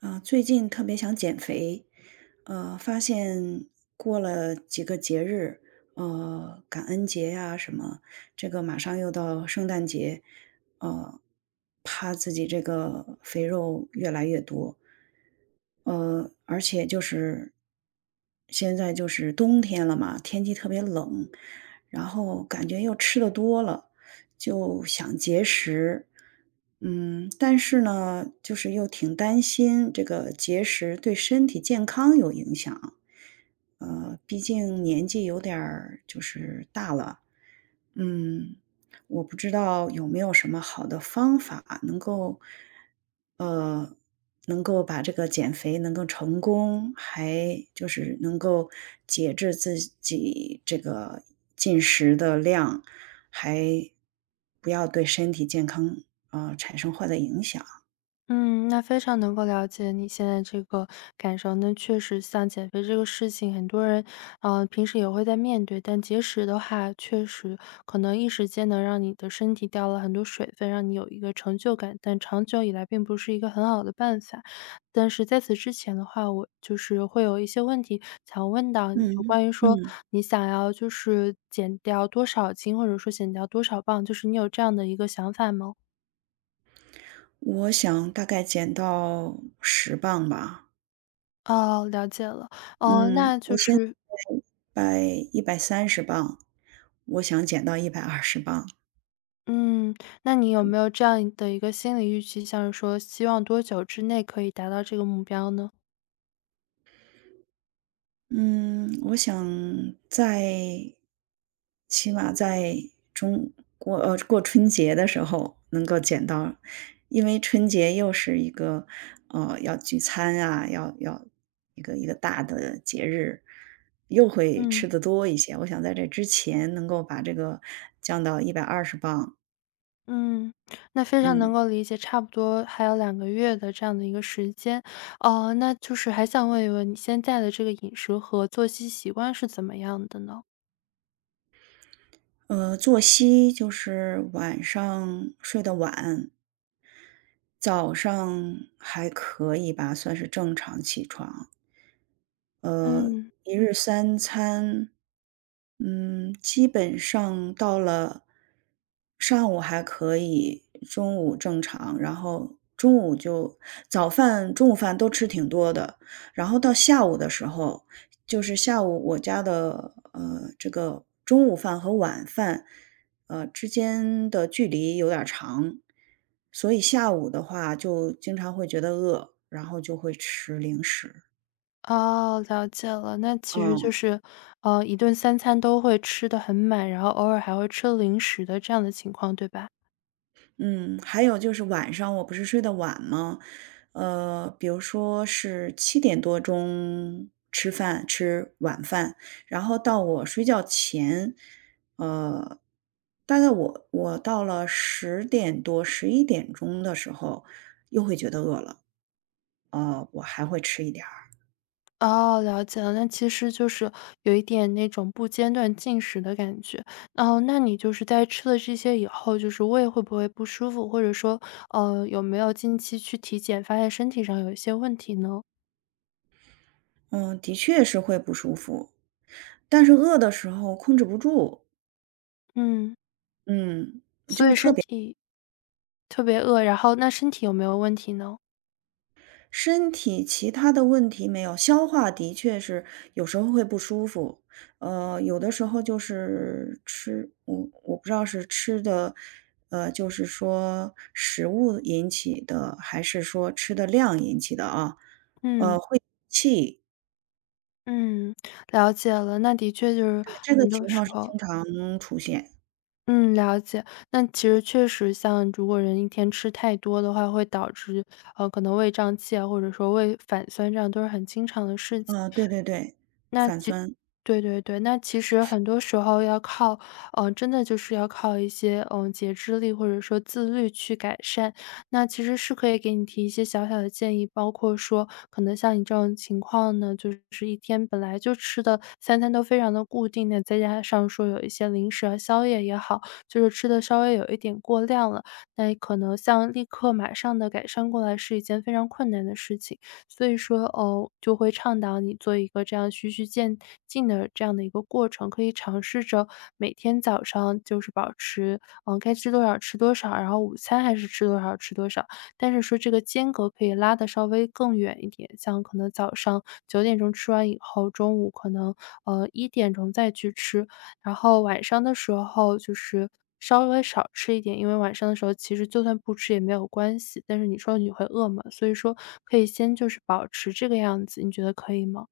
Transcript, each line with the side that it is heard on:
right: 啊，最近特别想减肥，发现过了几个节日，感恩节呀、什么，这个马上又到圣诞节，呃，怕自己这个肥肉越来越多，而且就是现在就是冬天了嘛，天气特别冷，然后感觉又吃的多了。就想节食。嗯，但是呢，就是又挺担心这个节食对身体健康有影响。毕竟年纪有点儿就是大了。嗯，我不知道有没有什么好的方法能够，呃，能够把这个减肥能够成功，还就是能够节制自己这个进食的量，还不要对身体健康啊，产生坏的影响。
left: 嗯，那非常能够了解你现在这个感受。那确实，像减肥这个事情，很多人，平时也会在面对，但节食的话，确实可能一时间能让你的身体掉了很多水分，让你有一个成就感，但长久以来并不是一个很好的办法。但是在此之前的话，我就是会有一些问题想问到你，就
right: 嗯
left: 关于说
right: 嗯，
left: 你想要就是减掉多少斤，或者说减掉多少磅，就是你有这样的一个想法吗？
right: 我想大概减到十磅吧。
left: 哦，了解了。哦，
right: 嗯，
left: 那就
right: 我现在
left: 是
right: 百130磅，我想减到一百二十磅。
left: 嗯，那你有没有这样的一个心理预期，像是说希望多久之内可以达到这个目标呢？
right: 嗯，我想在，起码在中过春节的时候能够减到。因为春节又是一个，要聚餐啊，要一个大的节日，又会
left: 嗯，
right: 吃的多一些。我想在这之前能够把这个降到一百二十磅。
left: 嗯，那非常能
right: 嗯。
left: 够理解，差不多还有2个月的这样的一个时间。哦，那就是还想问一问你现在的这个饮食和作息习惯是怎么样的呢？
right: 作息就是晚上睡得晚，早上还可以吧，算是正常起床。呃，
left: 嗯，
right: 一日三餐，嗯，基本上到了，上午还可以，中午正常，然后中午就，早饭、中午饭都吃挺多的，然后到下午的时候，就是下午我家的这个中午饭和晚饭之间的距离有点儿长，所以下午的话就经常会觉得饿，然后就会吃零食。
left: 哦，了解了。那其实就
right: 嗯。
left: 是，一顿三餐都会吃得很满，然后偶尔还会吃零食的这样的情况，对吧？
right: 嗯，还有就是晚上我不是睡得晚吗？比如说是7点多钟吃饭，吃晚饭，然后到我睡觉前，呃，大概我到了10点多、11点钟的时候，又会觉得饿了，我还会吃一点儿。
left: 哦，了解了，那其实就是有一点那种不间断进食的感觉。哦，那你就是在吃了这些以后，就是胃会不会不舒服，或者说，有没有近期去体检，发现身体上有一些问题呢？
right: 嗯，的确是会不舒服，但是饿的时候控制不住。
left: 嗯，
right: 嗯，
left: 所以身体特别饿，然后那身体有没有问题呢？
right: 身体其他的问题没有，消化的确是有时候会不舒服。有的时候就是吃，我不知道是吃的，就是说食物引起的，还是说吃的量引起的啊？
left: 嗯
right: 会气。
left: 嗯，了解了，那的确就是
right: 对，这个
left: 很多
right: 情况
left: 时
right: 是
left: 候
right: 经常出现。
left: 嗯，了解。那其实确实像如果人一天吃太多的话，会导致，可能胃胀气啊，或者说胃反酸，这样都是很经常的事情。
right: 啊，对对对，反酸。
left: 对对对，那其实很多时候要靠，真的就是要靠一些，节制力或者说自律去改善。那其实是可以给你提一些小小的建议，包括说，可能像你这种情况呢，就是一天本来就吃的三餐都非常的固定的，再加上说有一些零食啊、宵夜也好，就是吃的稍微有一点过量了，那可能像立刻马上的改善过来是一件非常困难的事情。所以说，哦，就会倡导你做一个这样循序渐进的这样的一个过程，可以尝试着每天早上就是保持，该吃多少吃多少，然后午餐还是吃多少吃多少，但是说这个间隔可以拉的稍微更远一点，像可能早上9点钟吃完以后，中午可能1点钟再去吃，然后晚上的时候就是稍微少吃一点，因为晚上的时候其实就算不吃也没有关系，但是你说你会饿嘛，所以说可以先就是保持这个样子，你觉得可以吗？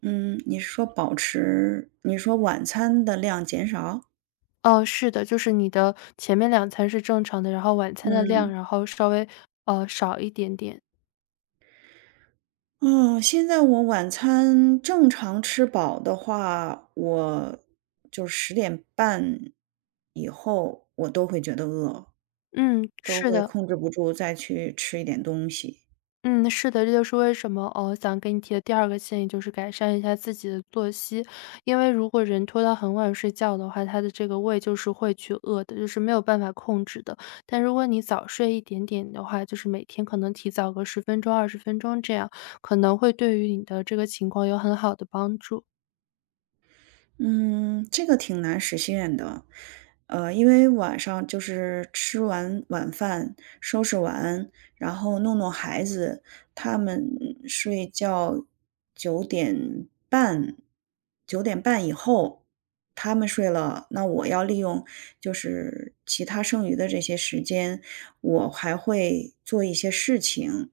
right: 嗯，你是说保持，你说晚餐的量减少？
left: 哦，是的，就是你的前面两餐是正常的，然后晚餐的量，
right: 嗯。
left: 然后稍微，少一点点。
right: 嗯，现在我晚餐正常吃饱的话，我就10点半以后，我都会觉得饿，
left: 嗯，
right: 都
left: 是
right: 会
left: 的。
right: 控制不住再去吃一点东西。
left: 嗯，是的，这就是为什么，想给你提的第二个建议就是改善一下自己的作息。因为如果人拖到很晚睡觉的话，他的这个胃就是会去饿的，就是没有办法控制的。但如果你早睡一点点的话，就是每天可能提早个十分钟、20分钟这样，可能会对于你的这个情况有很好的帮助。
right: 嗯，这个挺难实现的，因为晚上就是吃完晚饭，收拾完，然后弄弄孩子，他们睡觉九点半，九点半以后他们睡了，那我要利用就是其他剩余的这些时间，我还会做一些事情，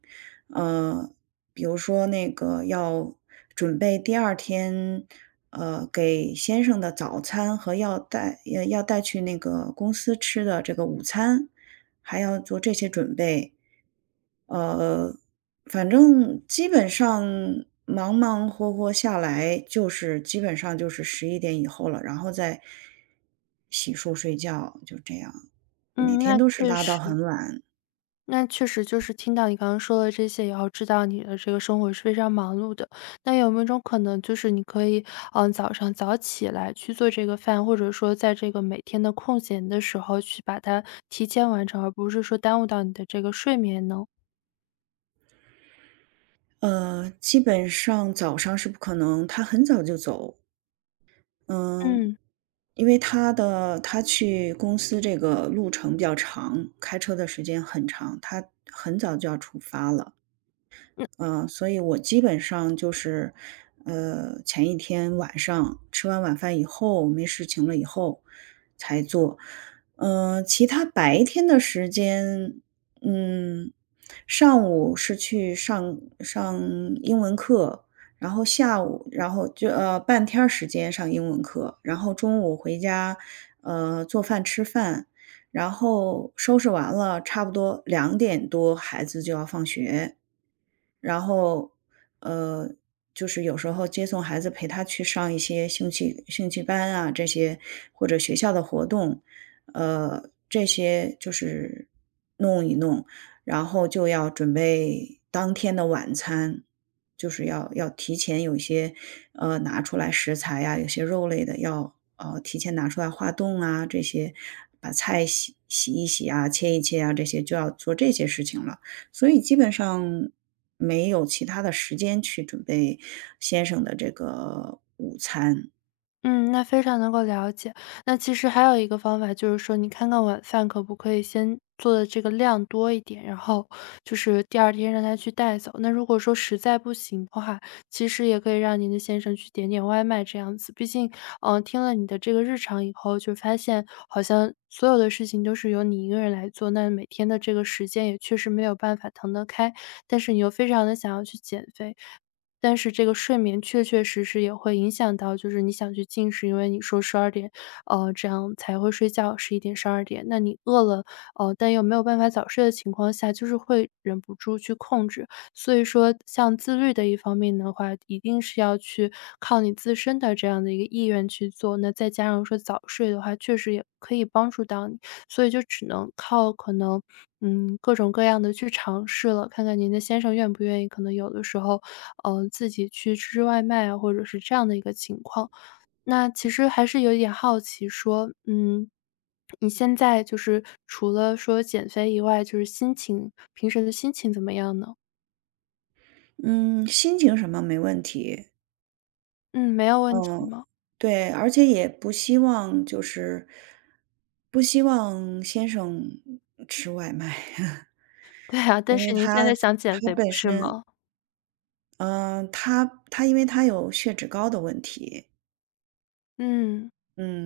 right: 呃，比如说那个要准备第二天。给先生的早餐，和要带去那个公司吃的这个午餐，还要做这些准备。呃，反正基本上忙忙活活下来，就是基本上就是十一点以后了，然后再洗漱睡觉，就这样，每
left: 嗯，
right: 天
left: 那
right: 都是
left: 确
right: 拉到
left: 实。
right: 很晚。
left: 那确实就是听到你刚刚说的这些以后，知道你的这个生活是非常忙碌的。那有没有一种可能，就是你可以，早上早起来去做这个饭，或者说在这个每天的空闲的时候去把它提前完成，而不是说耽误到你的这个睡眠呢？
right: 基本上早上是不可能，他很早就走。嗯，
left: 嗯
right: 因为他去公司这个路程比较长，开车的时间很长，他很早就要出发了。嗯，所以我基本上就是，前一天晚上吃完晚饭以后，没事情了以后才做。其他白天的时间，嗯，上午是去上英文课，然后下午，然后就半天儿时间上英文课，然后中午回家，做饭吃饭，然后收拾完了，差不多2点多孩子就要放学。然后，呃，就是有时候接送孩子陪他去上一些兴趣班啊，这些或者学校的活动，这些就是弄一弄，然后就要准备当天的晚餐，就是要提前有一些，拿出来食材啊，有些肉类的要提前拿出来化冻啊，这些把菜洗一洗啊、切一切啊，这些就要做这些事情了。所以基本上没有其他的时间去准备先生的这个午餐。
left: 嗯，那非常能够了解。那其实还有一个方法，就是说你看看晚饭可不可以先做的这个量多一点，然后就是第二天让他去带走。那如果说实在不行的话，其实也可以让您的先生去点点外卖这样子。毕竟，听了你的这个日常以后，就发现好像所有的事情都是由你一个人来做，那每天的这个时间也确实没有办法腾得开，但是你又非常的想要去减肥，但是这个睡眠确确实实也会影响到，就是你想去进食，因为你说十二点，这样才会睡觉11点、十二点，那你饿了，但又没有办法早睡的情况下，就是会忍不住去控制。所以说像自律的一方面的话，一定是要去靠你自身的这样的一个意愿去做，那再加上说早睡的话，确实也可以帮助到你，所以就只能靠可能，各种各样的去尝试了，看看您的先生愿不愿意，可能有的时候自己去吃吃外卖啊，或者是这样的一个情况。那其实还是有一点好奇说，你现在就是除了说减肥以外，就是心情平时的心情怎么样呢？
right: 嗯，心情什么没问题。
left: 嗯，没有问题
right: 嗯，
left: 吗？
right: 对，而且也不希望就是不希望先生吃外卖，
left: 对啊，但
right: 因为
left: 是您现在想减
right: 他
left: 肥不
right: 本
left: 是
right: 身，
left: 吗？
right: 嗯，他因为有血脂高的问题，
left: 嗯。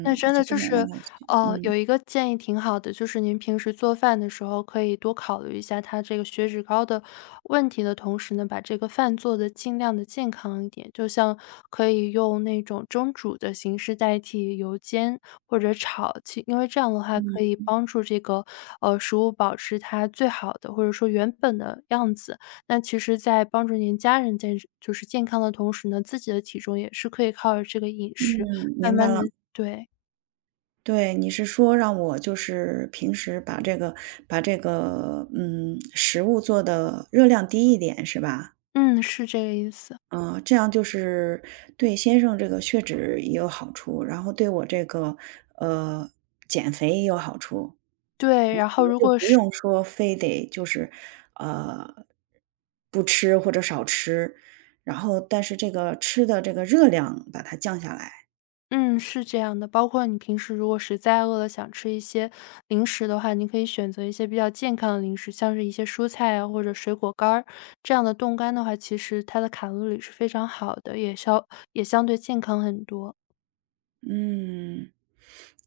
left: 那真
right: 就
left: 的
right: 不
left: 就
right: 想让
left: 是，
right: 他去。嗯。
left: 有一个建议挺好的，就是您平时做饭的时候可以多考虑一下它这个血脂高的问题的同时呢，把这个饭做的尽量的健康一点。就像可以用那种蒸煮的形式代替油煎或者炒，其因为这样的话可以帮助这个，食物保持它最好的或者说原本的样子。那其实在帮助您家人就是健康的同时呢，自己的体重也是可以靠着这个饮
right: 嗯，
left: 食慢
right: 明白
left: 慢的，
right: 了。
left: 对。
right: 对，你是说让我就是平时把这个，嗯，食物做的热量低一点是吧？
left: 嗯，是这个意思。
right: 啊，这样就是对先生这个血脂也有好处，然后对我这个，呃，减肥也有好处。
left: 对，
right: 我
left: 然
right: 可
left: 后
right: 能
left: 如
right: 就
left: 果
right: 不
left: 是
right: 用说非得就是，呃，不吃或者少吃，然后但是这个吃的这个热量把它降下来。
left: 嗯，是这样的，包括你平时如果实在饿了，想吃一些零食的话，你可以选择一些比较健康的零食，像是一些蔬菜啊，或者水果干儿，这样的冻干的话，其实它的卡路里是非常好的，也相对健康很多。
right: 嗯，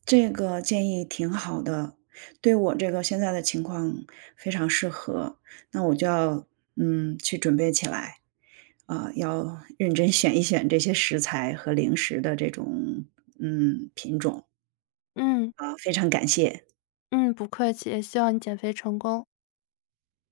right: 这个建议挺好的，对我这个现在的情况非常适合。那我就要去准备起来啊，要认真选一选这些食材和零食的这种品种
left: 嗯，
right: 啊，非常感谢。
left: 嗯，不客气，也希望你减肥成功。